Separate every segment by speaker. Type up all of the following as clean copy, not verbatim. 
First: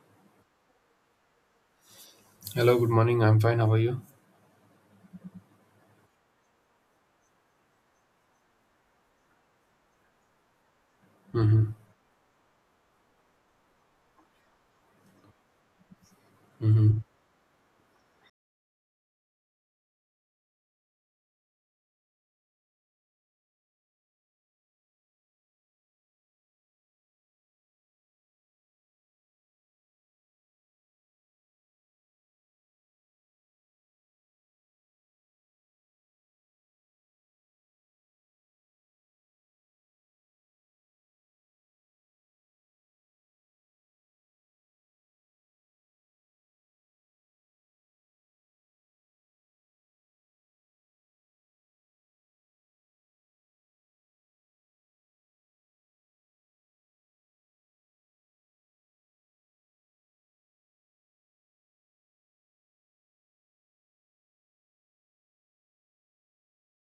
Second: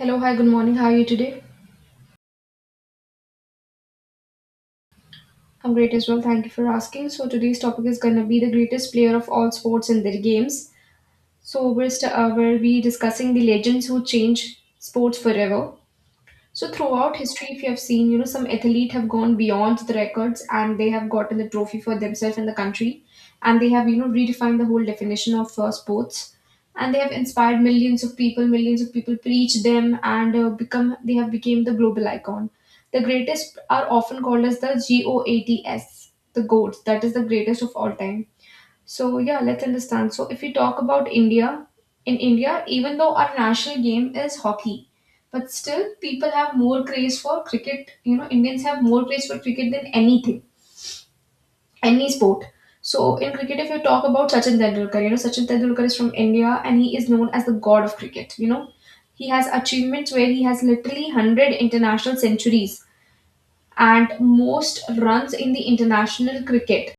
Speaker 1: Hello, hi, good morning. How are you today?
Speaker 2: Hello, good morning. I'm fine. How are you?
Speaker 1: I'm great as well. Thank you for asking. So today's topic is gonna be the greatest player of all sports and their games.
Speaker 2: Mm-hmm.
Speaker 1: So we'll be discussing the legends who change sports forever. So
Speaker 2: Mm-hmm.
Speaker 1: throughout history, if you have seen, some athlete have gone beyond the records and they have gotten the trophy for themselves and the country, and they have, redefined the whole definition of sports, and they have inspired millions of people. Millions of people preach them and become. They have become the global icon. The greatest are often called as the GOATs, the goats. That is the greatest of all time, so yeah, let's understand. So if we talk about India, in India, even though our national game is hockey, but still people have more craze for cricket. You know, Indians have more craze for cricket than anything, any sport. So in cricket, if you talk about Sachin Tendulkar, you know, Sachin Tendulkar is from India and he is known as the god of cricket. You know, he has achievements where he has literally 100 international centuries and most runs in the international cricket,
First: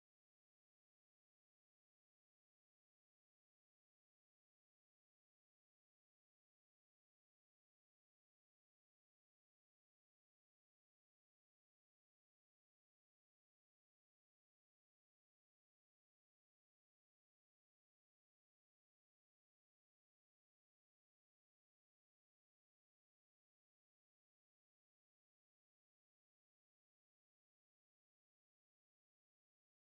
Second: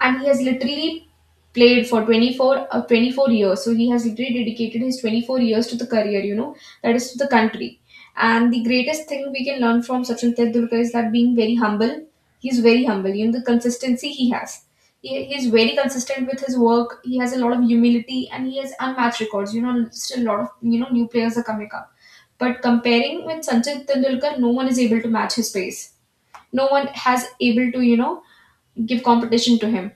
Speaker 1: and he has literally played for 24 years, so he has literally dedicated his 24 years to the career, you know, that is to the country. And the greatest thing we can learn from Sachin Tendulkar is that being very humble, he's very humble, you know, the consistency he has. He's very consistent with his work. He has a lot of humility and he has unmatched records, you know. Still a lot of, you know, new players are coming up, but comparing with Sachin Tendulkar, no one is able to match his pace. No one has able to, you know, give competition to him.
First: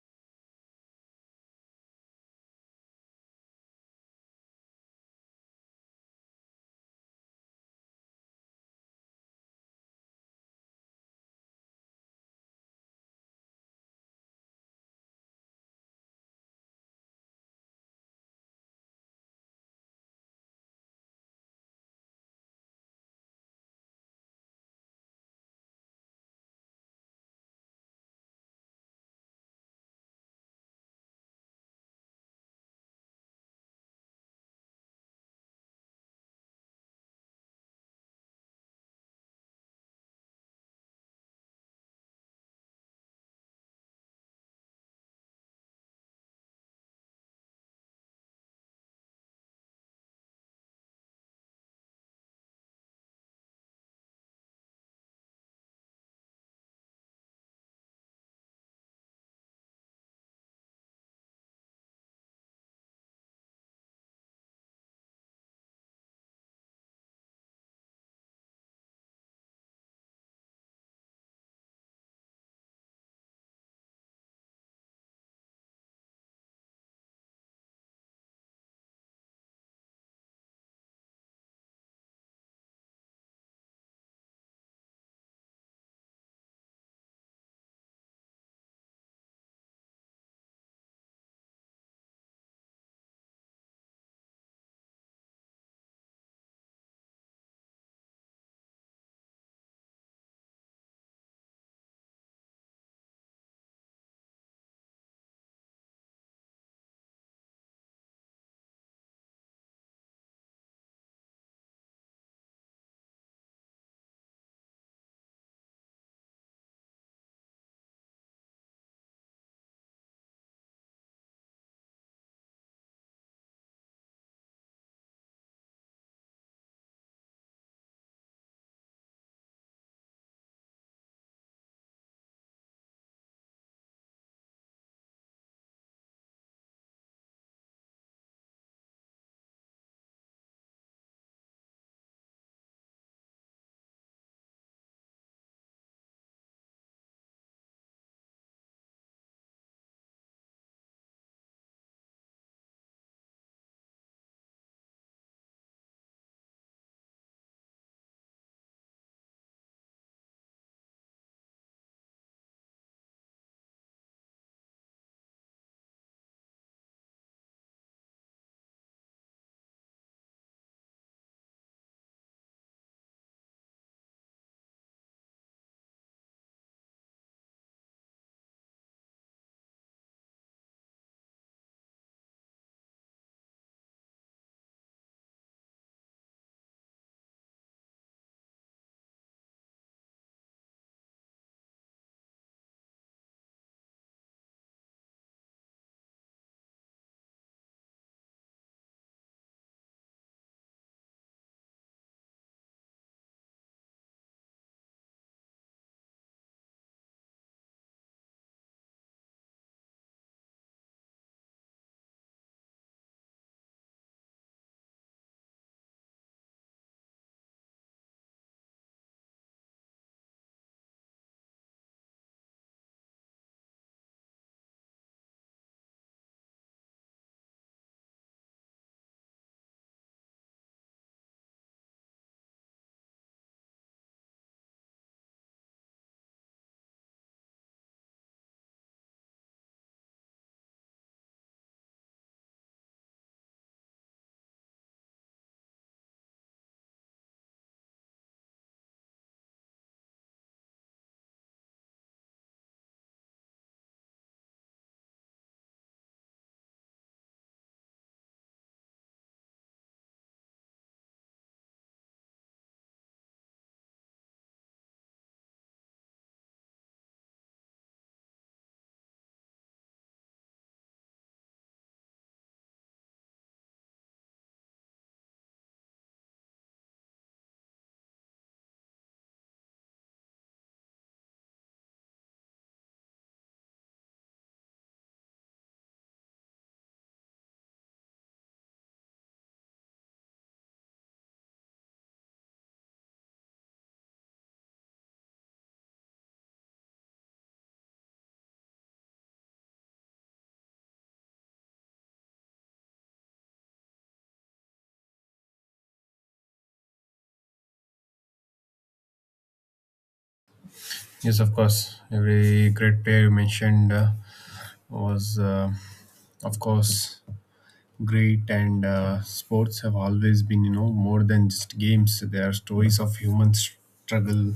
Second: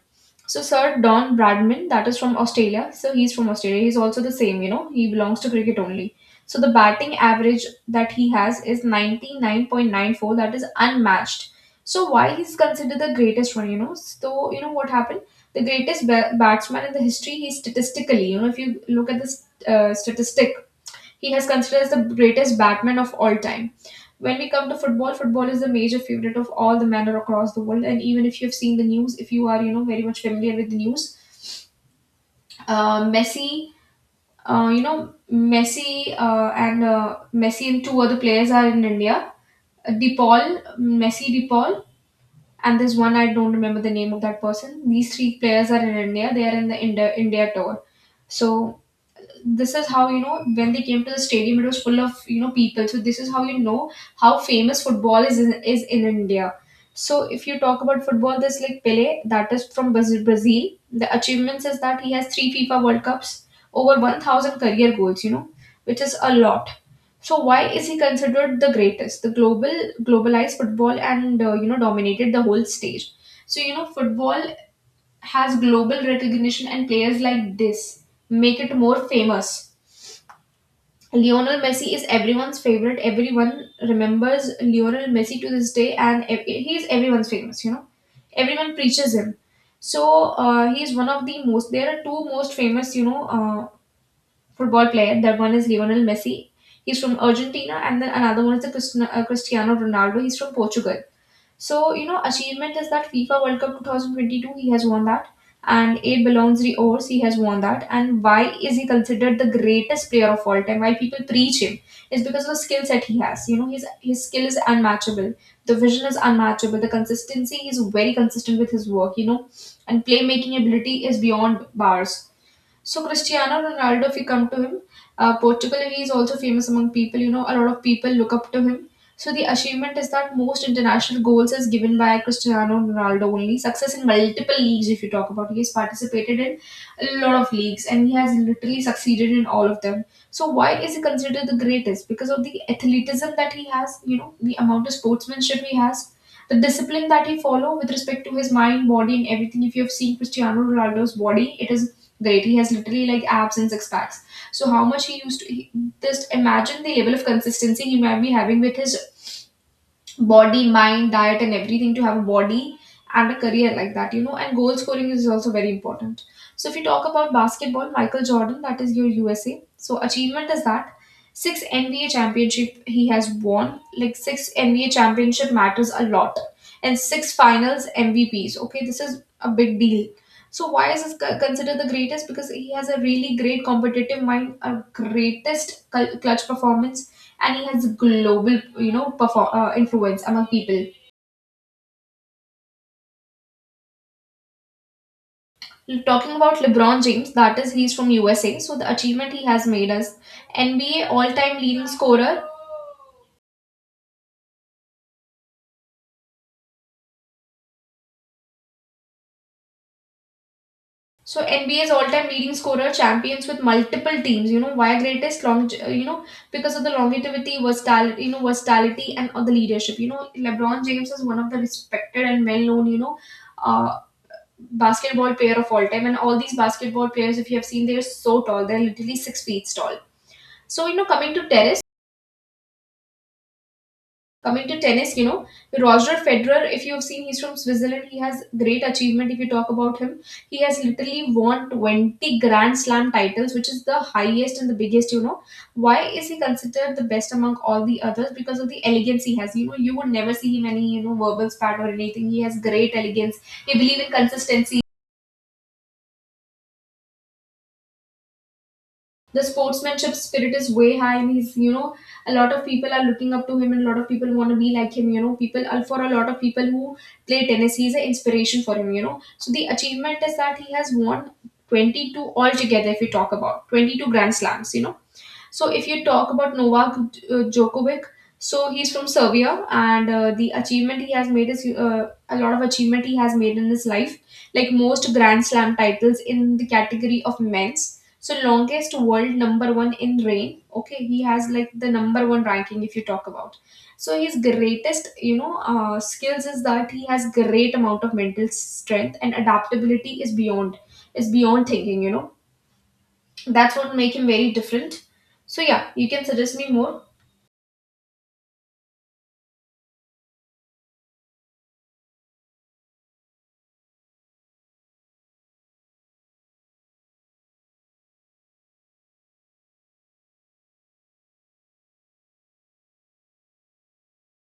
Speaker 1: So Sir Don Bradman, that is from Australia. So he's from Australia. He's also the same, you know. He belongs to cricket only. So the batting average that he has is 99.94. That is unmatched. So why he's considered the greatest one, you know? So you know what happened? The greatest batsman in the history. He statistically, you know, if you look at the statistic, he has considered as the greatest batsman of all time. When we come to football, football is the major favorite of all the men across the world. And even if you have seen the news, if you are, you know, very much familiar with the news, Messi, you know, Messi and Messi and two other players are in India. DePaul, Messi DePaul, and there's one I don't remember the name of that person. These three players are in India. They are in the India tour. So this is how, you know, when they came to the stadium it was full of, you know, people. So this is how, you know, how famous football is in India. So if you talk about football, there's like Pele, that is from Brazil. The achievements is that he has three FIFA world cups, over 1,000 career goals, you know, which is a lot. So why is he considered the greatest? The global globalized football and, you know, dominated the whole stage. So, you know, football has global recognition, and players like this make it more famous. Lionel Messi is everyone's favorite. Everyone remembers Lionel Messi to this day, and he's everyone's famous. You know, everyone preaches him. So he is one of the most. There are two most famous, you know, football player. That one is Lionel Messi. He's from Argentina, and then another one is the Cristiano Ronaldo. He's from Portugal. So, you know, achievement is that FIFA World Cup 2022, he has won that. And A belongs the Ors, he has won that. And why is he considered the greatest player of all time? Why people preach him is because of the skill set he has. You know, his skill is unmatchable. The vision is unmatchable. The consistency, he is very consistent with his work, you know. And playmaking ability is beyond bars. So Cristiano Ronaldo, if you come to him, Portugal, he is also famous among people. You know, a lot of people look up to him. So the achievement is that most international goals is given by Cristiano Ronaldo only. Success in multiple leagues, if you talk about, he has participated in a lot of leagues and he has literally succeeded in all of them. So why is he considered the greatest? Because of the athleticism that he has, you know, the amount of sportsmanship he has, the discipline that he follow with respect to his mind, body, and everything. If you have seen Cristiano Ronaldo's body, it is great. He has literally like abs and six packs. So how much he used to just imagine the level of consistency he might be having with his body, mind, diet, and everything to have a body and a career like that, you know. And goal scoring is also very important. So, if you talk about basketball, Michael Jordan, that is your USA. So, achievement is that six NBA championship he has won. Like six NBA championship matters a lot, and six finals MVPs. Okay, this is a big deal. So, why is this considered the greatest? Because he has a really great competitive mind, a greatest clutch performance, and he has global, you know, influence among people. Talking about LeBron James, that is, he's from USA. So the achievement he has made as NBA all-time leading scorer. So NBA's all-time leading scorer, champions with multiple teams. You know why greatest long, you know, because of the longevity, versatility, you know, versatility and of the leadership. You know, LeBron James is one of the respected and well-known, you know, uh, basketball player of all time. And all these basketball players, if you have seen, they're so tall. They're literally 6 feet tall. So, you know, coming to tennis, you know, Roger Federer. If you have seen, he's from Switzerland. He has great achievement. If you talk about him, he has literally won 20 Grand Slam titles, which is the highest and the biggest. You know, why is he considered the best among all the others? Because of the elegance he has. You know, you would never see him any, you know, verbal spat or anything. He has great elegance. He believes in consistency. The sportsmanship spirit is way high, and he's, you know, a lot of people are looking up to him, and a lot of people want to be like him, you know. People, for a lot of people who play tennis, he's an inspiration for him, you know. So the achievement is that he has won 22 altogether, if we talk about 22 grand slams, you know. So if you talk about Novak Djokovic, so he's from Serbia, and the achievement he has made is a lot of achievement he has made in his life, like most Grand Slam titles in the category of men's. So longest world number one in reign. Okay, he has like the number one ranking if you talk about. So his greatest, you know, skills is that he has great amount of mental strength, and adaptability is beyond thinking. You know, that's what make him very different. So yeah, you can suggest me more.
Speaker 2: Yes, of course. Every great player you mentioned was, of course, great. And sports have always been, you know, more than just games. They are stories of human struggle,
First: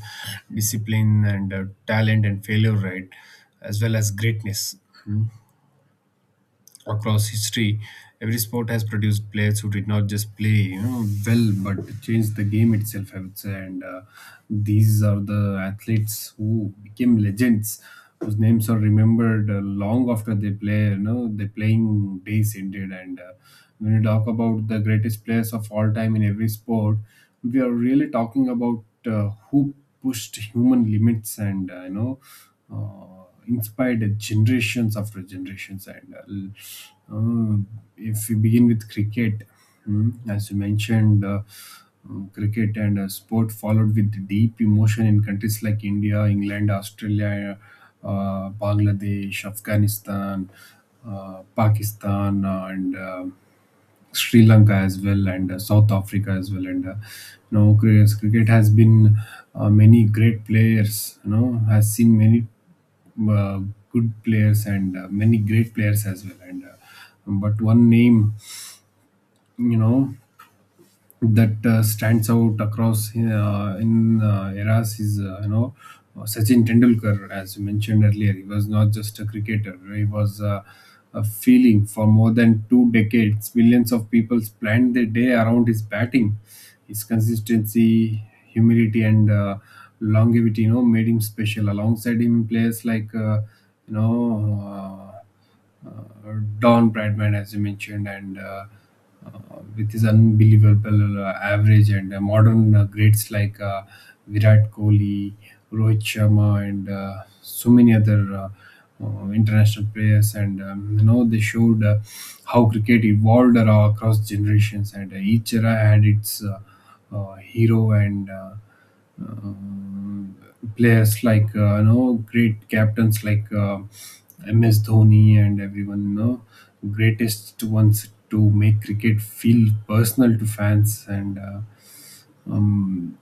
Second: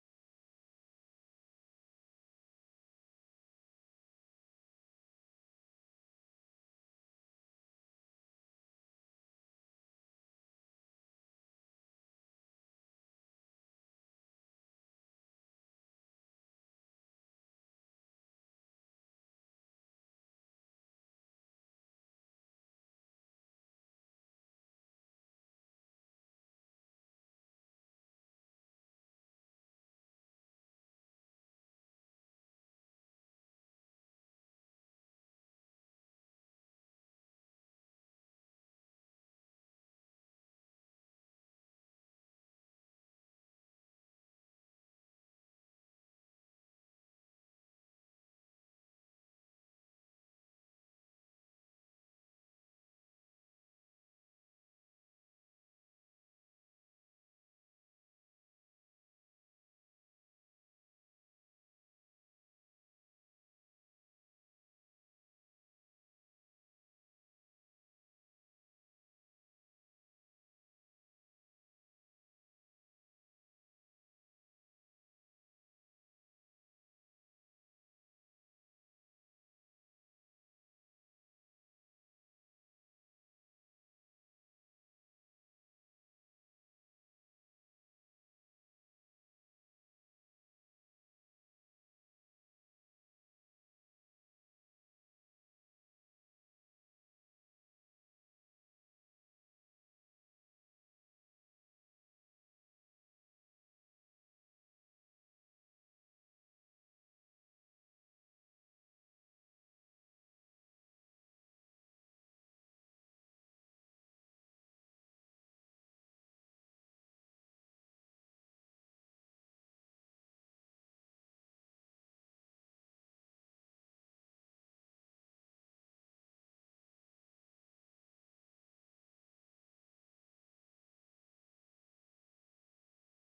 Speaker 2: discipline, and talent and failure, right? As well as greatness. Hmm? Across history, every sport has produced players who did not just play, you know, well, but changed the game itself, I would say. And these are the athletes who became legends, whose names are remembered long after they play. You know, their playing days ended. And when we talk about the greatest players of all time in every sport, we are really talking about who pushed human limits and you know inspired generations after generations. And if we begin with cricket, as you mentioned, cricket and sport followed with deep emotion in countries like India, England, Australia, Bangladesh, Afghanistan, Pakistan, and Sri Lanka as well, and South Africa as well, and you know, cricket has been many great players. You know, has seen many uh, good players and many great players as well. And but one name, you know, that stands out across in eras is you know Sachin Tendulkar, as you mentioned earlier. He was not just a cricketer; he was a feeling. For more than two decades, millions of people planned their day around his batting. His consistency, humility, and longevity, you know, made him special. Alongside him, players like you know. Uh, uh, Don Bradman, as you mentioned, and uh, with his unbelievable average and modern greats like Virat Kohli, Rohit Sharma, and so many other international players. And you know, they showed how cricket evolved across generations, and each era had its hero and um, players like you know great captains like MS Dhoni and everyone, you know, greatest ones to make cricket feel personal to fans and um,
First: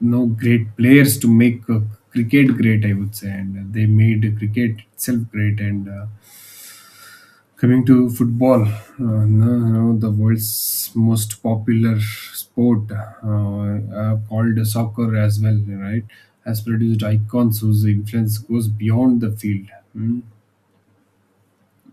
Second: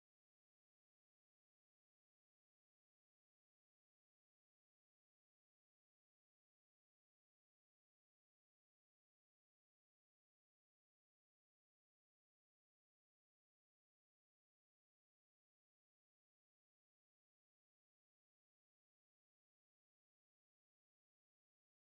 Speaker 2: you know great players to make cricket great, I would say, and they made cricket itself great. And coming to football, no, no, the world's most popular sport, called soccer as well, right, has produced icons whose influence goes beyond the field. Hmm?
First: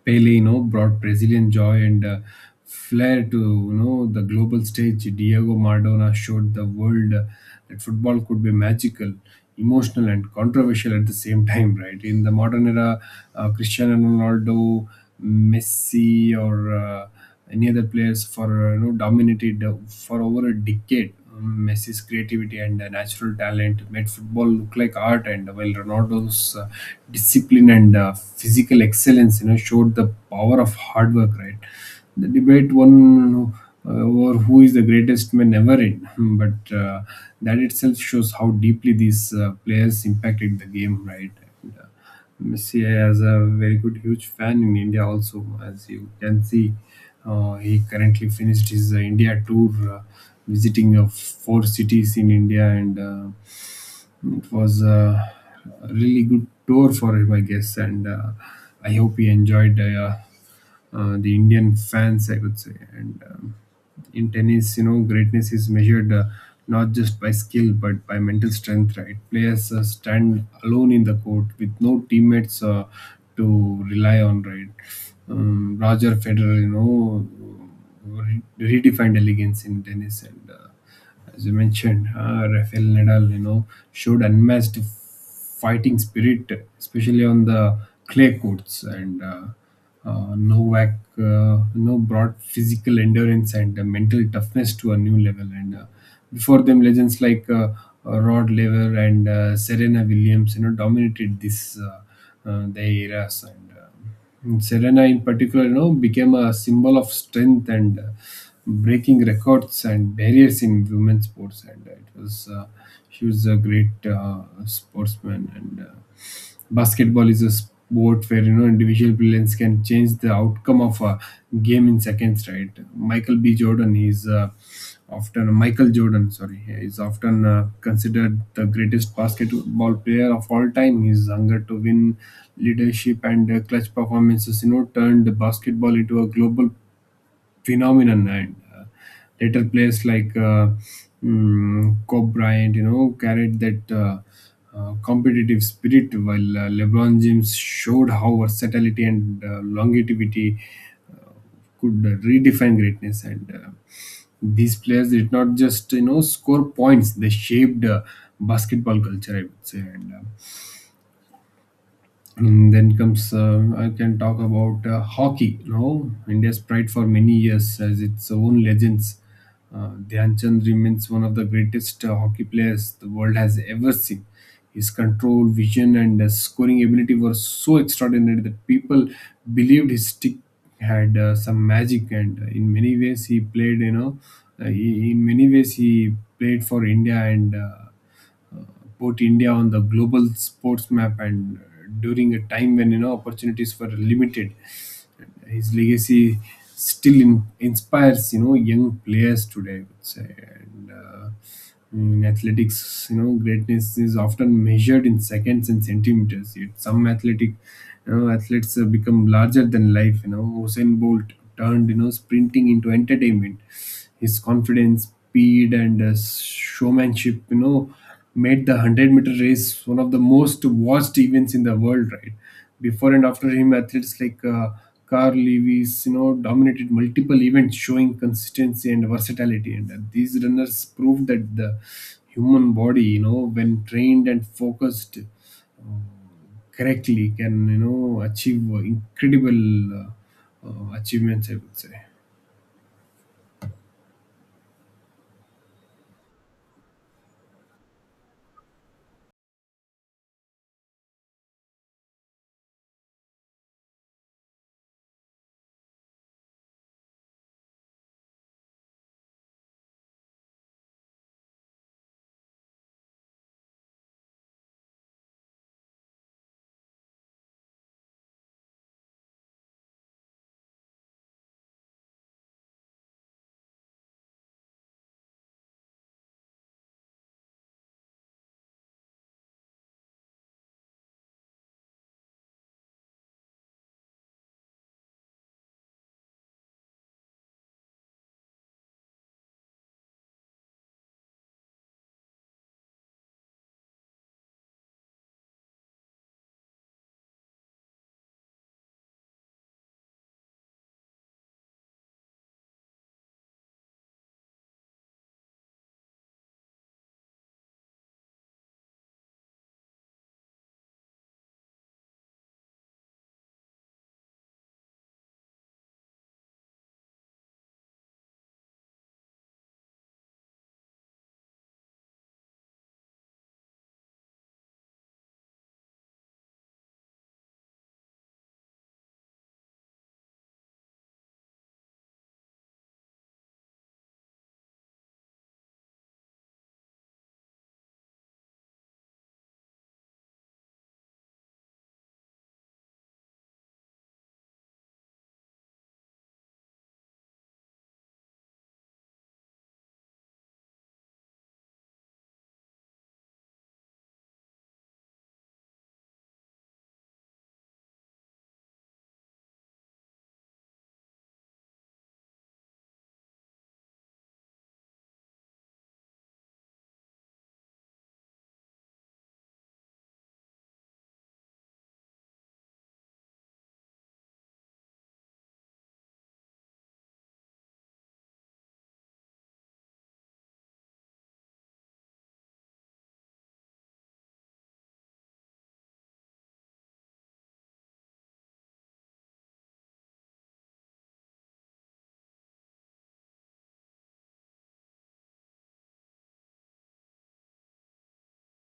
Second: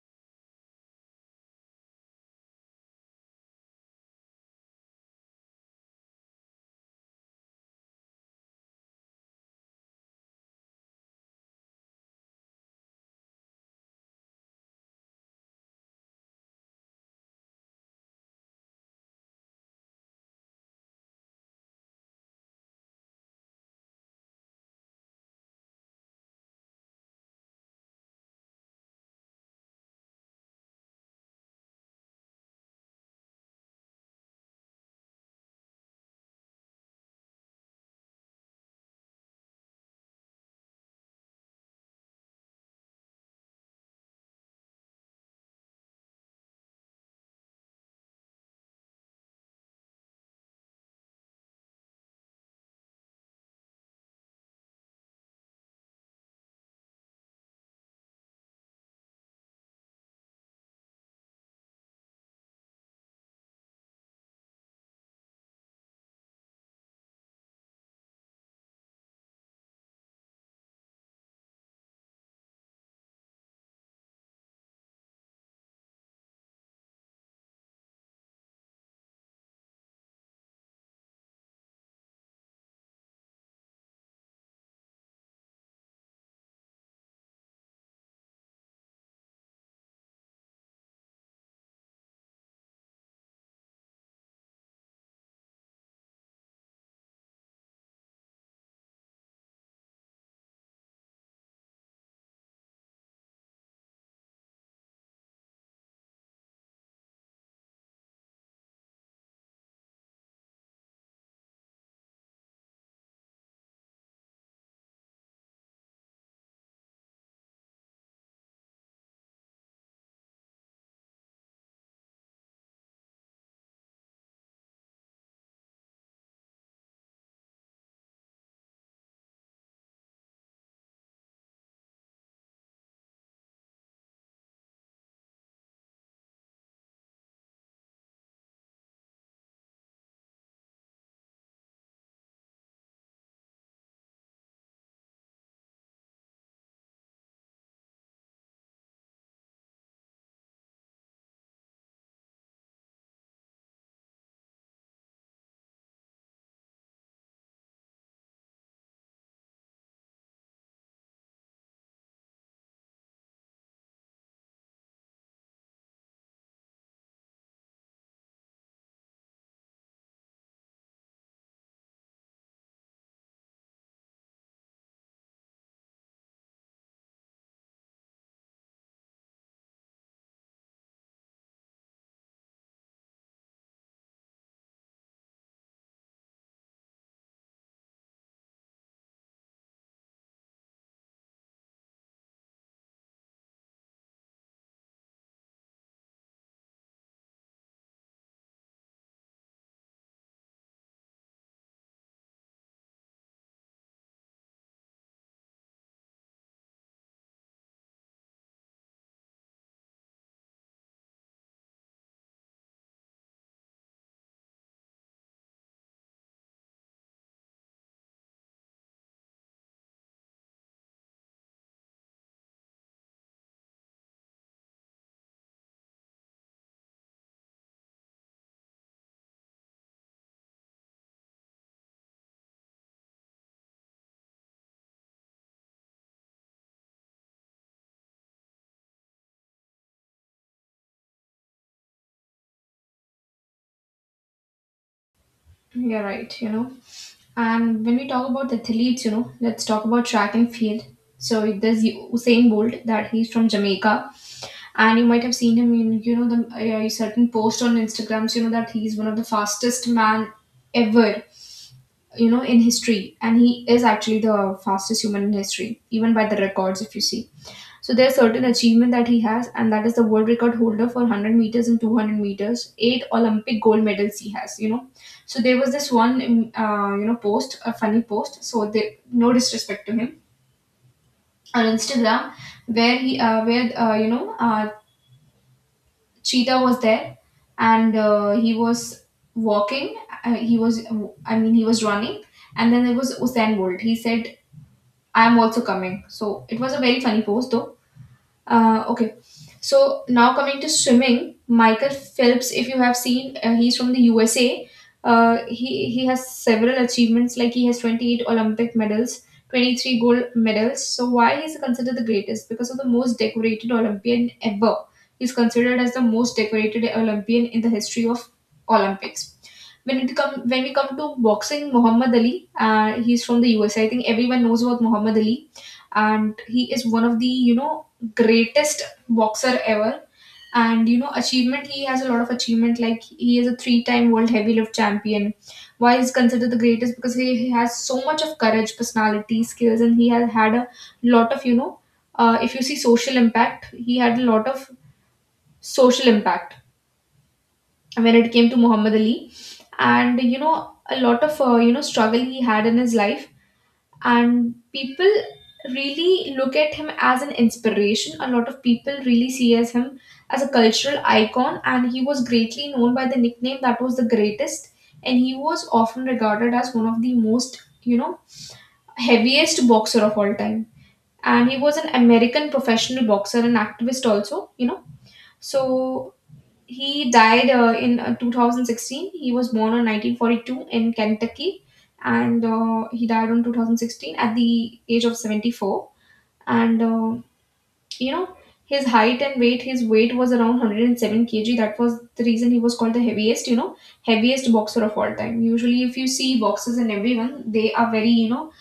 Speaker 2: Pele, you know, brought Brazilian joy and flair to, you know, the global stage. Diego Maradona showed the world that football could be magical, emotional, and controversial at the same time. Right, in the modern era, Cristiano Ronaldo, Messi, or any other players for you know dominated for over a decade. Messi's creativity and natural talent made football look like art, and while Ronaldo's discipline and physical excellence, you know, showed the power of hard work. Right, the debate won over who is the greatest may never end, but that itself shows how deeply these players impacted the game. Right. And, Messi has a very good, huge fan in India also. As you can see, he currently finished his India tour, visiting four cities in India, and it was a really good tour for him, I guess, and I hope he enjoyed the Indian fans, I would say. And in tennis, you know, greatness is measured not just by skill but by mental strength, right? Players stand alone in the court with no teammates to rely on, right? Roger Federer, you know, redefined elegance in tennis, and as you mentioned, Rafael Nadal, you know, showed unmatched fighting spirit, especially on the clay courts, and Novak, you know, brought physical endurance and mental toughness to a new level. And before them, legends like Rod Laver and Serena Williams, you know, dominated this the eras. And Serena, in particular, you know, became a symbol of strength and breaking records and barriers in women's sports. And it was she was a great sportsman and. Basketball is a sport where, you know, individual brilliance can change the outcome of a game in seconds, right? Michael B. Jordan is uh, Michael Jordan, sorry, is often considered the greatest basketball player of all time. His hunger to win, leadership, and clutch performances, you know, turned basketball into a global phenomenon, and later players like Kobe Bryant, you know, carried that competitive spirit, while LeBron James showed how versatility and longevity could redefine greatness. And these players did not just, you know, score points. They shaped basketball culture, I would say. And then comes, I can talk about hockey. You know, India's pride for many years as its own legends. Dhyan Chand remains one of the greatest hockey players the world has ever seen. His control, vision, and scoring ability were so extraordinary that people believed his stick had some magic. And in many ways, he played. You know, he in many ways, he played for India and. Put India on the global sports map, and during a time when, you know, opportunities were limited, his legacy still inspires, you know, young players today, I would say. And in athletics, you know, greatness is often measured in seconds and centimeters, yet some athletic you know athletes have become larger than life. You know, Usain Bolt turned, you know, sprinting into entertainment. His confidence, speed, and showmanship, you know, made the 100-meter race one of the most watched events in the world, right? Before and after him, athletes like Carl Lewis, you know, dominated multiple events, showing consistency and versatility. And these runners proved that the human body, you know, when trained and focused correctly, can, you know, achieve incredible achievements, I would say.
Speaker 1: You're right, you know. And when we talk about athletes, you know, let's talk about track and field. So there's Usain Bolt, that he's from Jamaica, and you might have seen him in, you know, the, certain post on Instagrams, you know, that he's one of the fastest man ever, you know, in history. And he is actually the fastest human in history, even by the records, if you see. So there's certain achievement that he has, and that is the world record holder for 100 meters and 200 meters. Eight Olympic gold medals he has, you know. So there was this one, you know, post, a funny post. So they, no disrespect to him, on Instagram, where he, where you know, Cheetah was there, and he was walking. He was, I mean, he was running, and then there was Usain Bolt. He said, "I'm also coming." So it was a very funny post, though. Okay. So now coming to swimming, Michael Phelps, if you have seen, he's from the USA. He has several achievements, like he has 28 Olympic medals, 23 gold medals. So why he's considered the greatest? Because of the most decorated Olympian ever. He's considered as the most decorated Olympian in the history of Olympics. When we come to boxing, Muhammad Ali, he's from the USA. I think everyone knows about Muhammad Ali, and he is one of the greatest boxer ever. And achievement, he has a lot of achievement. Like he is a three-time world heavyweight champion. Why he's considered the greatest? Because he has so much of courage, personality, skills, and he has had a lot of. If you see social impact, he had a lot of social impact when it came to Muhammad Ali, and a lot of struggle he had in his life, and people really look at him as an inspiration. A lot of people really see as him as a cultural icon, and he was greatly known by the nickname that was the greatest, and he was often regarded as one of the most heaviest boxer of all time. And he was an American professional boxer and activist also. So he died in 2016. He was born in 1942 in Kentucky, and he died in 2016 at the age of 74. And you know his height and weight. His weight was around 107 kg. That was the reason he was called the heaviest. You know, heaviest boxer of all time. Usually, if you see boxers and everyone, they are very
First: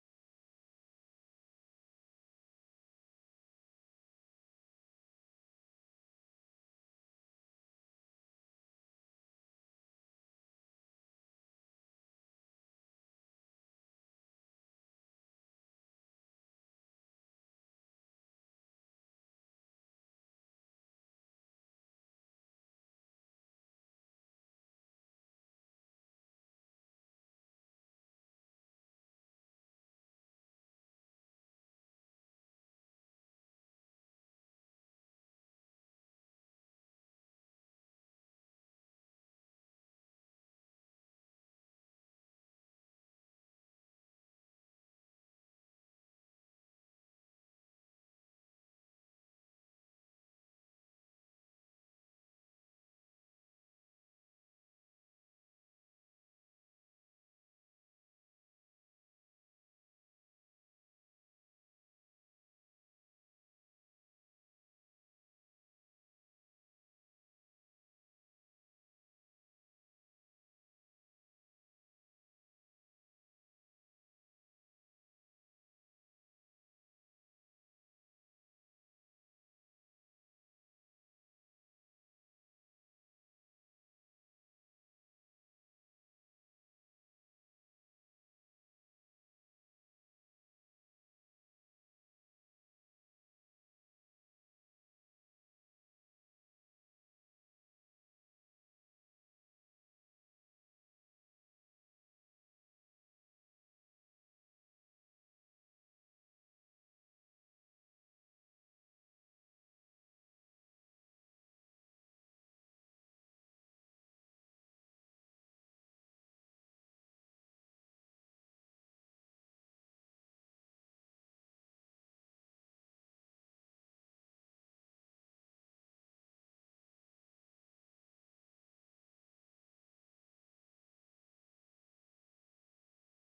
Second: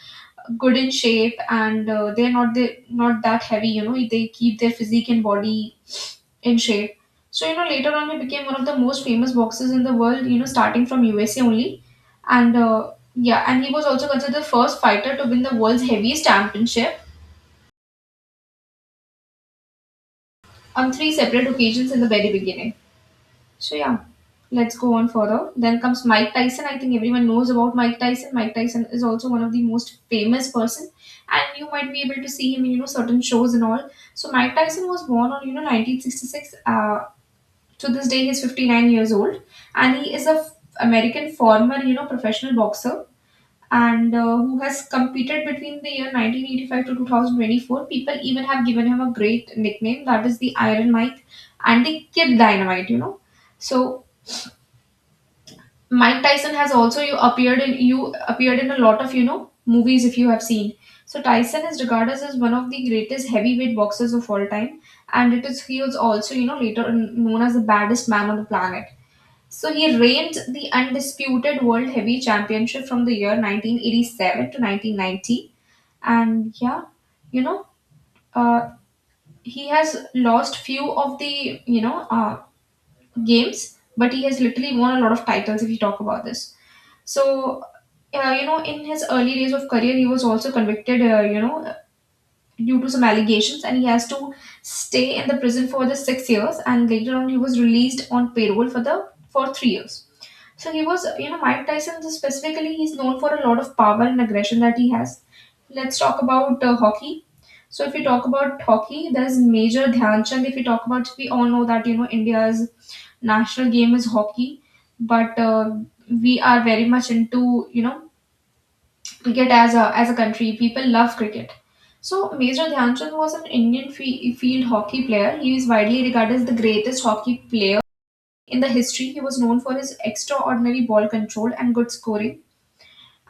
Speaker 1: good in shape and they not that heavy. You know, they keep their physique and body in shape. So, later on he became one of the most famous boxers in the world, starting from USA only. And yeah, and he was also considered the first fighter to win the world's heaviest championship on three separate occasions in the very beginning. So, yeah, let's go on further. Then comes Mike Tyson. I think everyone knows about Mike Tyson. Mike Tyson is also one of the most famous person and you might be able to see him in, certain shows and all. So Mike Tyson was born on, 1966. To this day, he's 59 years old, and he is a American former, professional boxer, and who has competed between the year 1985 to 2024. People even have given him a great nickname, that is the Iron Mike and the Kid Dynamite. So Mike Tyson has also you appeared in a lot of movies if you have seen. So Tyson is regarded as one of the greatest heavyweight boxers of all time, and it is he was also later known as the baddest man on the planet. So he reigned the undisputed World Heavy Championship from the year 1987 to 1990, and yeah, you know, uh, he has lost few of the games, but he has literally won a lot of titles. If you talk about this, so in his early days of career, he was also convicted, due to some allegations, and he has to stay in the prison for the 6 years, and later on, he was released on parole for the for 3 years. So he was, Mike Tyson specifically, he's known for a lot of power and aggression that he has. Let's talk about hockey. So if we talk about hockey, there's Major Dhyan Chand. If we talk about, we all know that, India's national game is hockey, but we are very much into, cricket as a country. People love cricket. So Major Dhyan Chand was an Indian field hockey player. He is widely regarded as the greatest hockey player in the history. He was known for his extraordinary ball control and good scoring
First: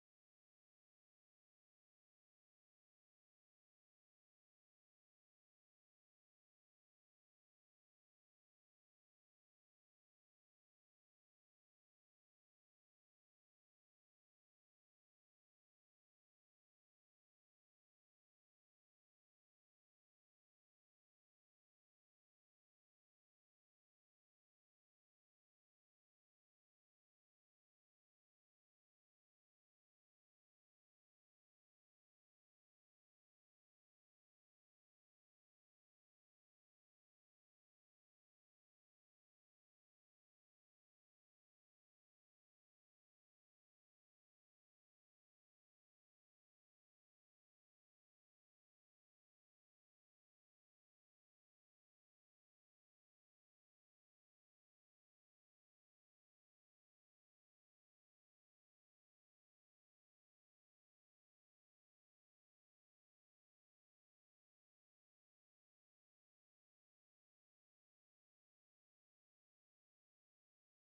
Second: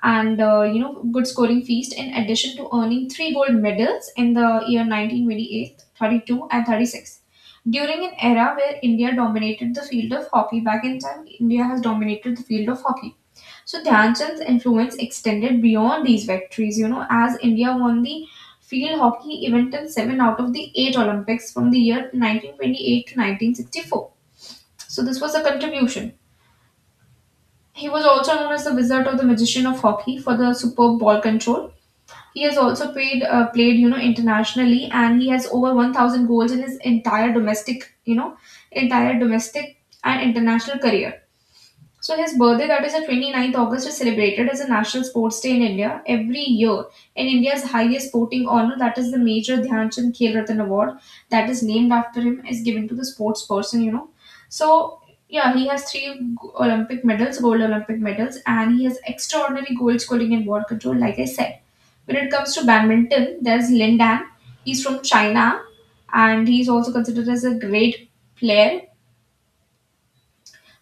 Speaker 1: and good scoring feast in addition to earning three gold medals in the year 1928, 32 and 36 during an era where India dominated the field of hockey back in time. India has dominated the field of hockey. So Dhyan Chand's influence extended beyond these victories, as India won the field hockey event in 7 out of the 8 Olympics from the year 1928 to 1964. So this was a contribution. He was also known as the Wizard of the Magician of Hockey for the superb ball control. He has also played internationally, and he has over 1,000 goals in his entire domestic and international career. So his birthday, that is the 29th August, is celebrated as a national sports day in India every year. And India's highest sporting honor, that is the Major Dhyanchand Khel Ratan Award, that is named after him, is given to the sports person. So yeah, he has three Olympic medals, gold Olympic medals, and he has extraordinary goal scoring and ball control, like I said. When it comes to badminton, there's Lin Dan. He's from China, and he's also considered as a great player,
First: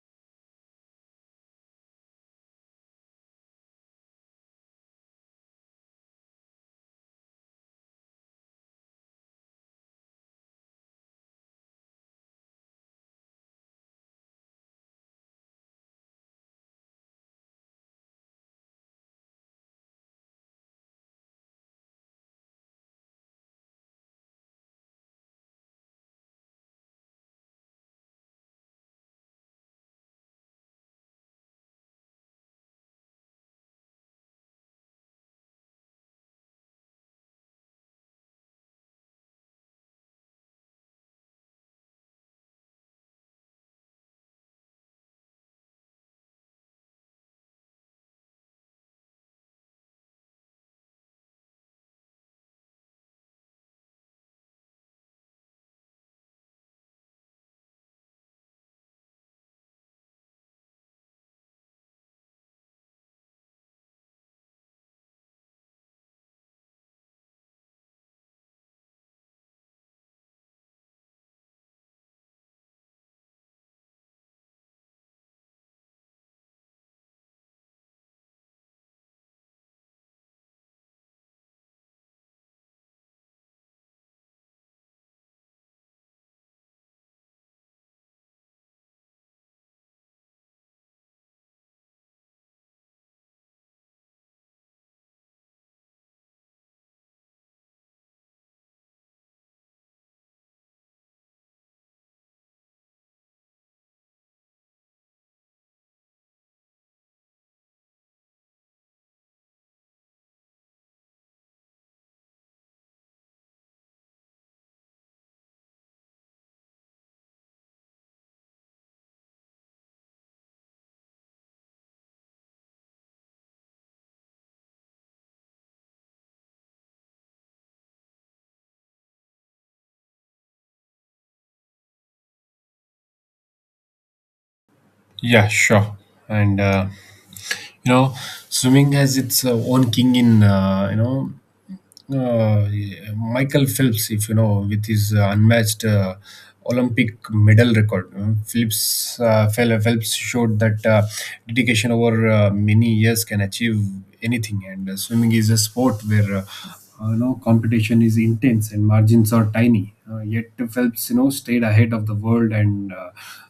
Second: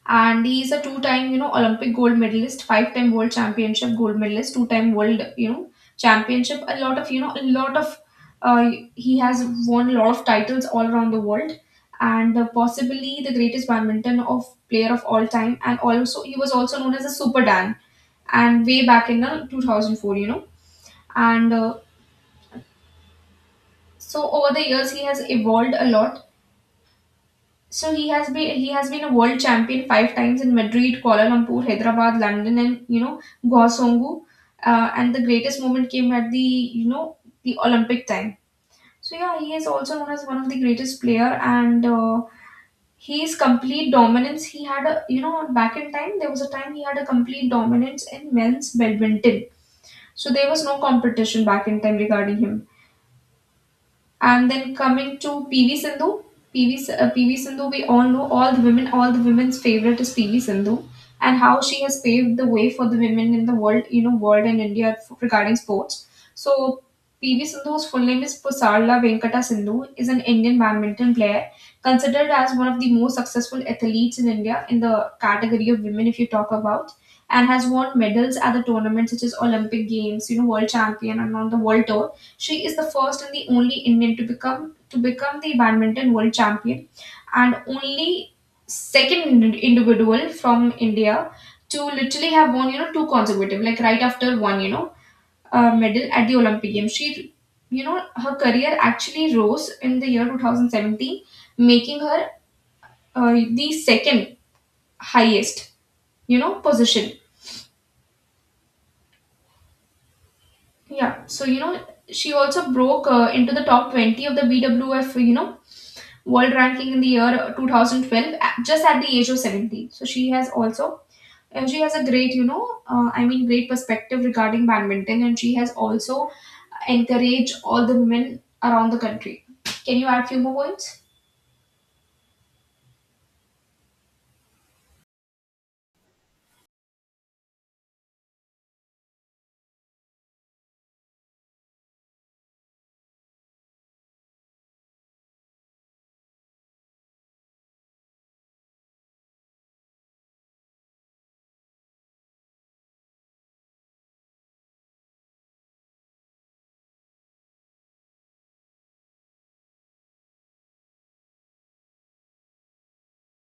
Speaker 1: and he is a two-time Olympic gold medalist, five-time world championship gold medalist, two-time world championship. A lot of you know a lot of uh, he has won a lot of titles all around the world, and possibly the greatest badminton of player of all time, and also he was also known as a Super Dan, and way back in the 2004, and so over the years he has evolved a lot. So he has been a world champion five times in Madrid, Kuala Lumpur, Hyderabad, London, and Guangzhou. And the greatest moment came at the you know the Olympic time. So yeah, he is also known as one of the greatest player, and his complete dominance. He had a you know back in time there was a time he had a complete dominance in men's badminton. So there was no competition back in time regarding him. And then coming to PV Sindhu. PV Sindhu, we all know all the women's favorite is PV Sindhu, and how she has paved the way for the women in the world and India regarding sports. So PV Sindhu's full name is Pusarla Venkata Sindhu, is an Indian badminton player considered as one of the most successful athletes in India in the category of women, if you talk about, and has won medals at the tournaments such as Olympic Games, World Champion, and on the World Tour. She is the first and the only Indian to become the badminton world champion and only second individual from India to literally have won, two consecutive, like right after one, medal at the Olympic Games. Her career actually rose in the year 2017, making her the second highest, position. Yeah. So, she also broke into the top 20 of the BWF, world ranking in the year 2012 just at the age of 17. So she has a great I mean great perspective regarding badminton, and she has also encouraged all the women around the country. Can you add few more points?
Speaker 2: Yeah, sure. And you know, swimming has its own king in you know uh, Michael Phelps, if you know, with his unmatched Olympic medal record. Phelps showed that dedication over many years can achieve anything, and swimming is a sport where you know, competition is intense and margins are tiny. Yet Phelps, you know, stayed ahead of the world, and uh,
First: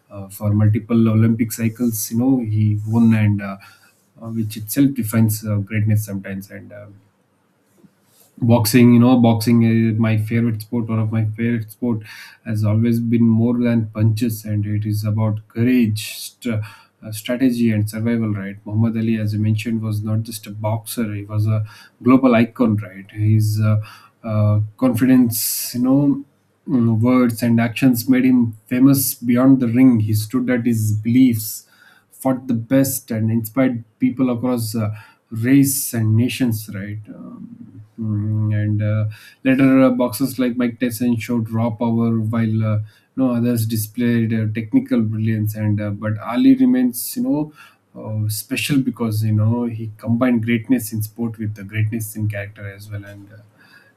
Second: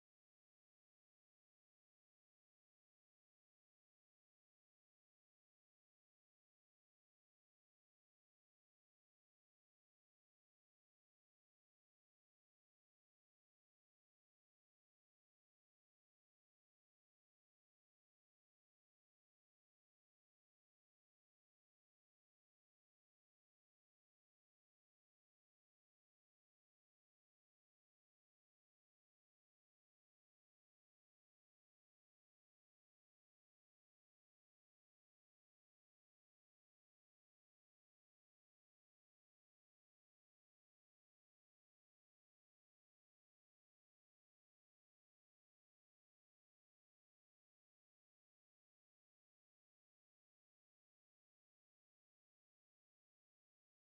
Speaker 2: uh, for multiple Olympic cycles, you know, he won, and which itself defines greatness sometimes. And. Boxing, you know, boxing is my favorite sport. One of my favorite sport has always been more than punches, and it is about courage, strategy, and survival, right? Muhammad Ali, as I mentioned, was not just a boxer; he was a global icon, right? His confidence, you know, words and actions made him famous beyond the ring. He stood at his beliefs, fought the best, and inspired people across race and nations, right? Mm, and Later, boxers like Mike Tyson showed raw power, while you know, others displayed technical brilliance. And but Ali remains, you know. Special because, you know, he combined greatness in sport with the greatness in character as well. And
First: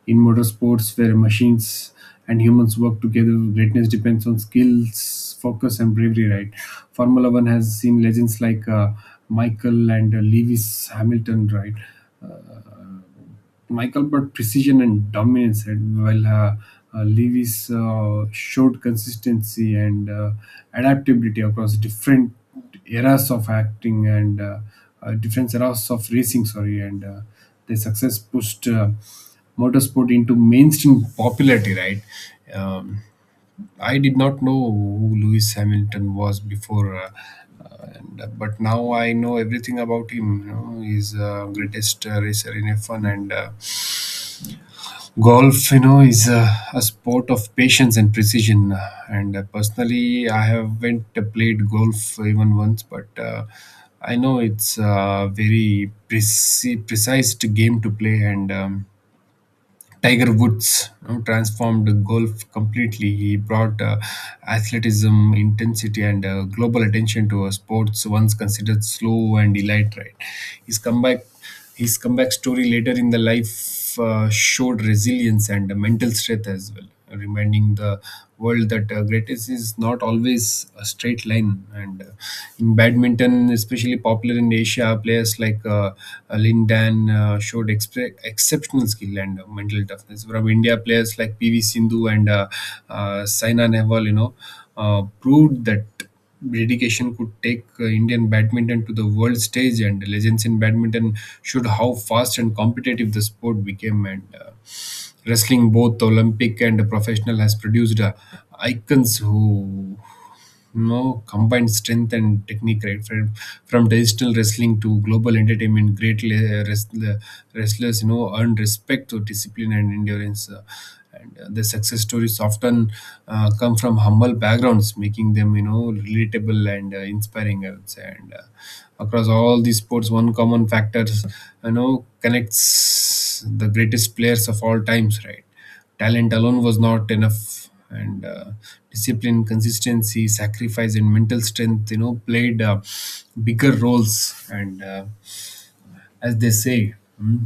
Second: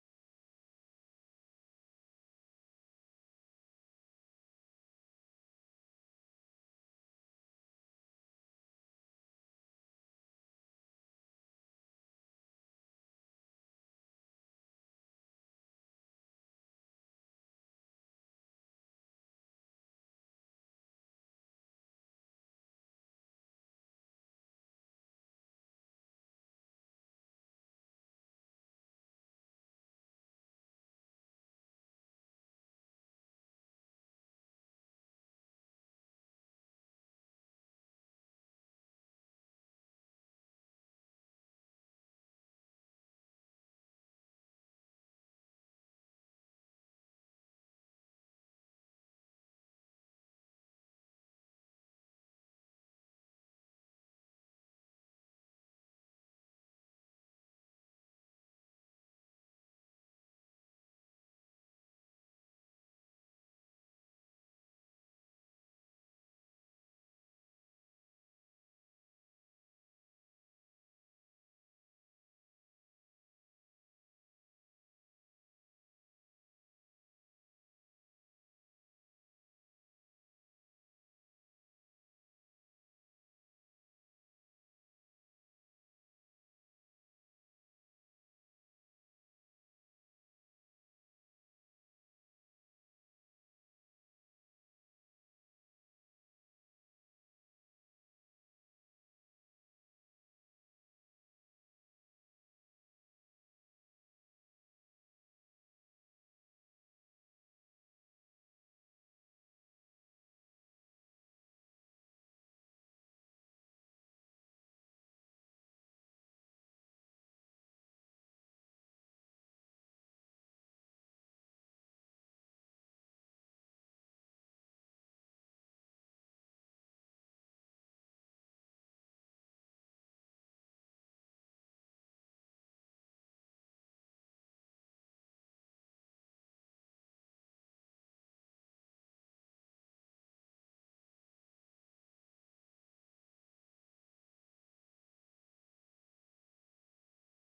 Speaker 2: in motorsports, where machines and humans work together, greatness depends on skills, focus, and bravery, right? Formula 1 has seen legends like Michael and Lewis Hamilton, right? uh, Michael brought precision and dominance, right, while Lewis showed consistency and adaptability across different eras of acting, and different eras of racing, sorry. And their success pushed motorsport into mainstream popularity, right? Um, I did not know who Lewis Hamilton was before, but now I know everything about him. You know, he's greatest racer in F1. And golf, you know, is a sport of patience and precision. And personally, I haven't played golf even once, but I know it's a very precise game to play, and Tiger Woods, you know, transformed golf completely. He brought athleticism, intensity, and global attention to a sports once considered slow and elite. Right, his comeback, his comeback story later in the life showed resilience and mental strength as well, reminding the world that greatness is not always a straight line. And in badminton, especially popular in Asia, players like Lin Dan showed exceptional skill and mental toughness. From India, players like PV Sindhu and Saina Nehwal, you know, proved that dedication could take Indian badminton to the world stage, and legends in badminton showed how fast and competitive the sport became. And wrestling, both Olympic and professional, has produced icons who, you know, combine strength and technique. Right, from traditional wrestling to global entertainment, great wrestlers, you know, earn respect through discipline and endurance. And The success stories often come from humble backgrounds, making them, you know, relatable and inspiring, I would say. And across all these sports, one common factor, you know, connects the greatest players of all times, right? Talent alone was not enough, and discipline, consistency, sacrifice, and mental strength, you know, played bigger roles. And as they say, mm,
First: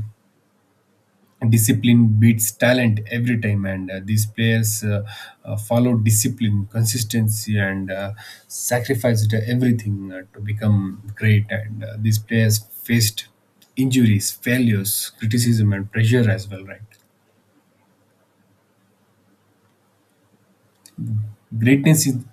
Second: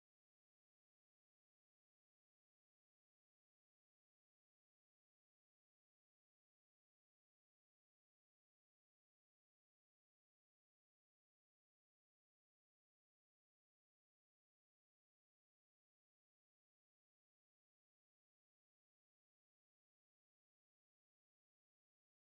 Speaker 2: discipline beats talent every time, and these players followed discipline, consistency, and sacrificed everything to become great. And these players faced injuries, failures, criticism, and pressure as well, right? Greatness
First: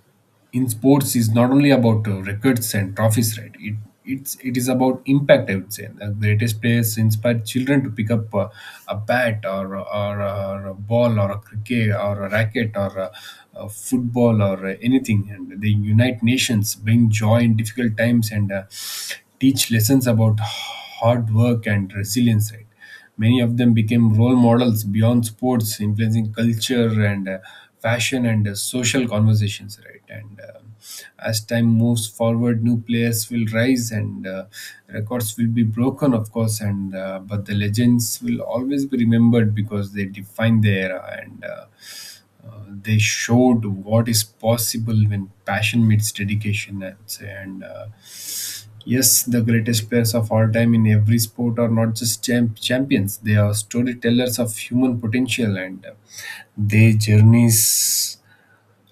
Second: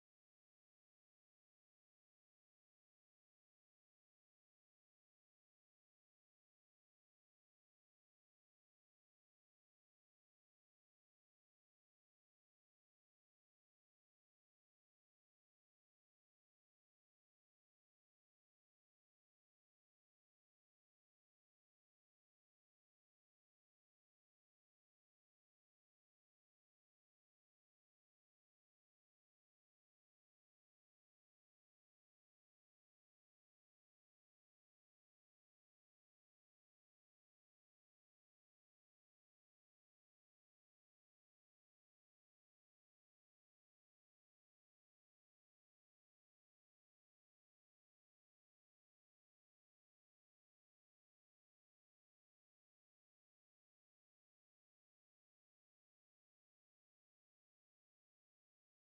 Speaker 2: in sports is not only about records and trophies, right? It it is about impact, I would say. The greatest players inspire children to pick up a bat, or a ball or a cricket or a racket a football or anything, and they unite nations, bring joy in difficult times, and teach lessons about hard work and resilience, right? Many of them became role models beyond sports, influencing culture and fashion and social conversations. Right, and as time moves forward, new players will rise and records will be broken, of course. And but the legends will always be remembered because they defined the era, and they showed what is possible when passion meets dedication, I'd say. And yes, the greatest players of all time in every sport are not just champions; they are storytellers of human potential, and their journeys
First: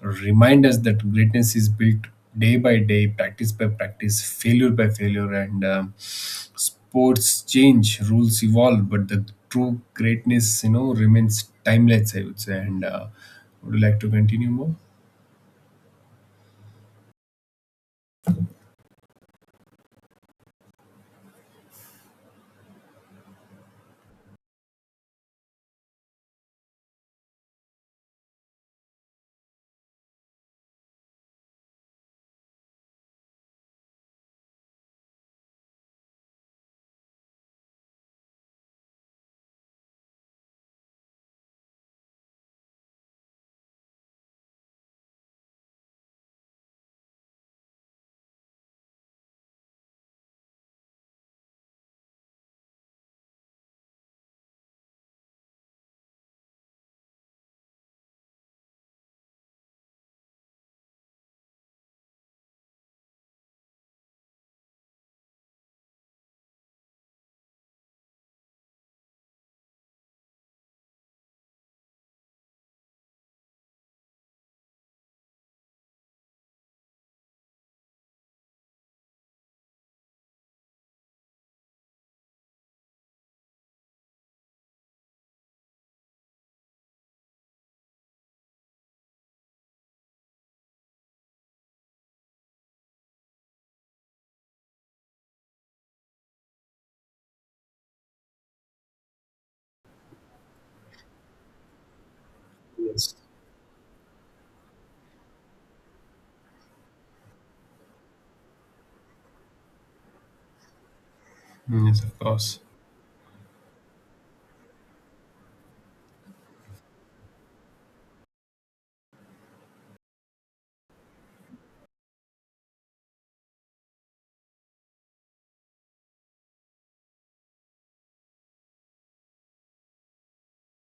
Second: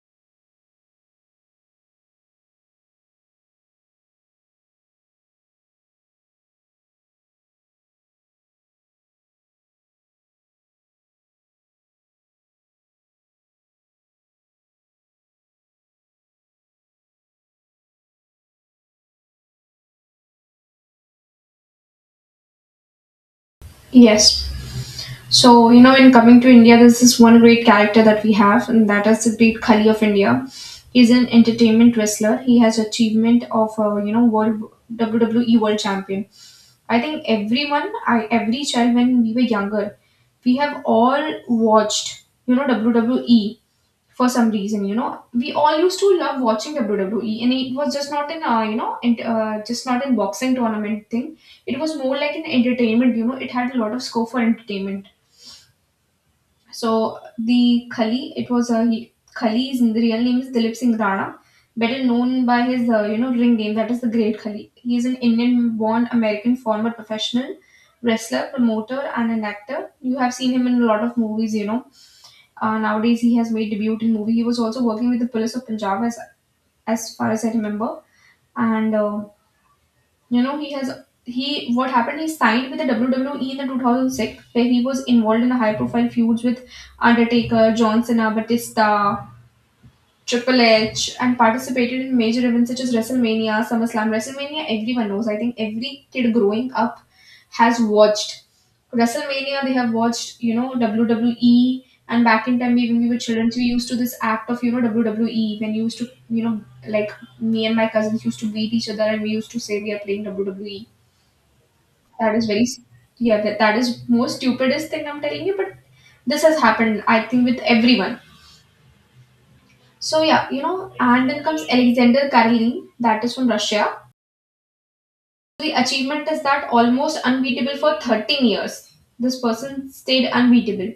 Speaker 2: remind us that greatness is built day by day, practice by practice, failure by failure. And sports change, rules evolve, but the true greatness, you know, remains timeless, I would say. And would you like to continue more?
Speaker 1: Yes. So, when coming to India, there's this one great character that we have, and that is the great Khali of India. He's an entertainment wrestler. He has achievement of, world WWE World Champion. I think every child when we were younger, we have all watched, WWE for some reason. You know, we all used to love watching WWE, and it was just not an boxing tournament thing. It was more like an entertainment. You know, it had a lot of scope for entertainment. So the Khali, it was a he- Khali's real name is Dilip Singh Rana, better known by his ring name, that is the Great Khali. He is an Indian-born American former professional wrestler, promoter, and an actor. You have seen him in a lot of movies. Nowadays, he has made debut in movie. He was also working with the police of Punjab, as far as I remember. And you know, he has he what happened? He signed with the WWE in the 2006, where he was involved in the high-profile feuds with Undertaker, John Cena, Batista, Triple H, and participated in major events such as WrestleMania, SummerSlam. WrestleMania, everyone knows. I think every kid growing up has watched WrestleMania. They have watched, WWE. And back in time, when we
Speaker 2: Yes.
Speaker 1: were children, we used to this act of, WWE. When you used to, you know, like me and my cousins used to beat each other, and we used to say we are playing WWE.
Speaker 2: Yes, of
Speaker 1: That is
Speaker 2: course.
Speaker 1: very, yeah, that is more stupidest thing I'm telling you, but this has happened, I think, with everyone. So, yeah, and then comes Alexander Karelin, that is from Russia. The achievement is that almost unbeatable for 13 years. This person stayed unbeatable.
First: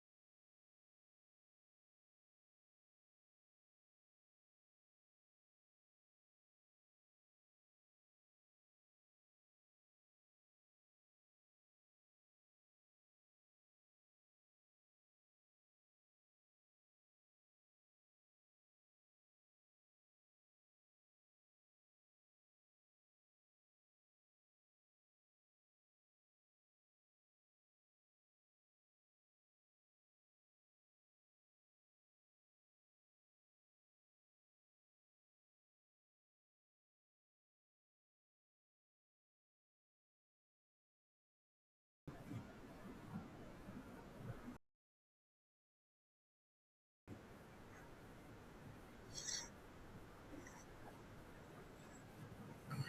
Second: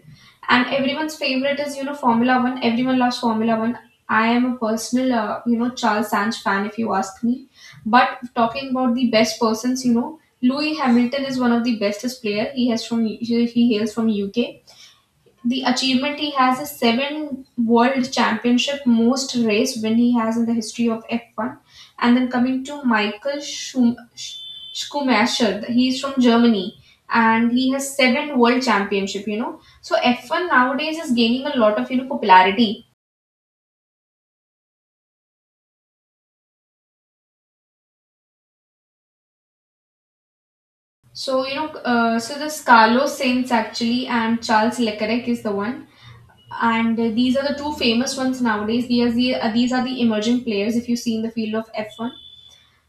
Speaker 1: And everyone's favorite is, Formula One. Everyone loves Formula One. I am a personal, Charles Sands fan, if you ask me. But talking about the best persons, Louis Hamilton is one of the bestest player. He hails from UK, the achievement he has is seven world championship, most race win he has in the history of F1. And then coming to Michael Schumacher, he's from Germany, and he has seven world championship. So F1 nowadays is gaining a lot of, popularity. So this Carlos Sainz actually and Charles Leclerc is the one, and these are the two famous ones nowadays, these are the emerging players if you see in the field of f1.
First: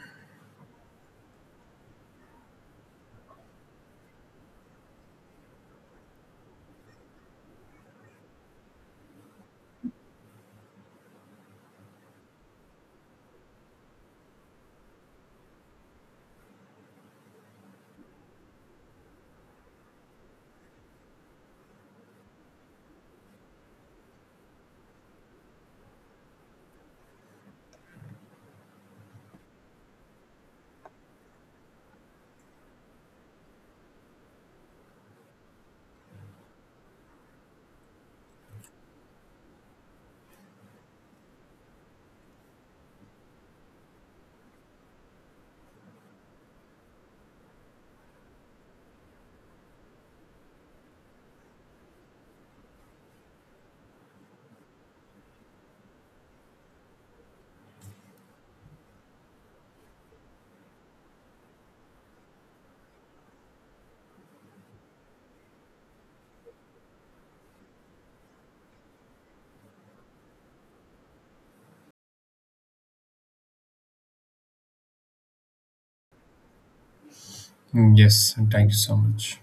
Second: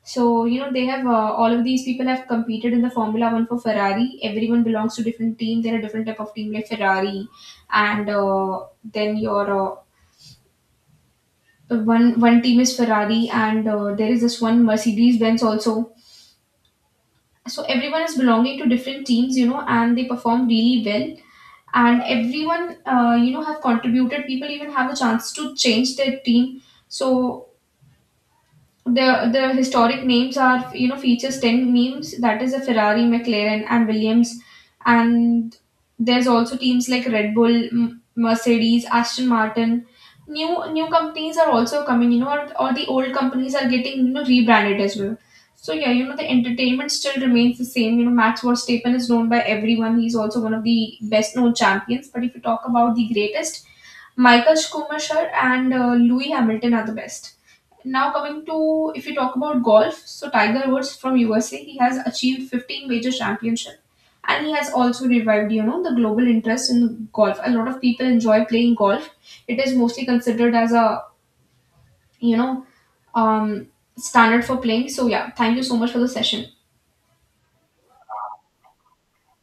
Speaker 1: So, they have all of these people have competed in the Formula One for Ferrari. Everyone belongs to different team. There are different type of team like Ferrari, and then your one team is Ferrari, and there is this one Mercedes Benz also. So everyone is belonging to different teams, and they perform really well. And everyone, have contributed. People even have a chance to change their team. So the historic names are features ten names, that is a Ferrari, McLaren, and Williams, and there's also teams like Red Bull, Mercedes, Aston Martin. New companies are also coming, or the old companies are getting rebranded as well. So yeah, the entertainment still remains the same. You know, Max Verstappen is known by everyone. He's also one of the best known champions. But if you talk about the greatest, Michael Schumacher and Louis Hamilton are the best. Now coming to if you talk about golf, so Tiger Woods from USA, he has achieved 15 major championship, and he has also revived, the global interest in golf. A lot of people enjoy playing golf. It is mostly considered as a, you know, um standard for playing. So yeah, thank you so much for the session.
Speaker 2: Yes, and thank you so much.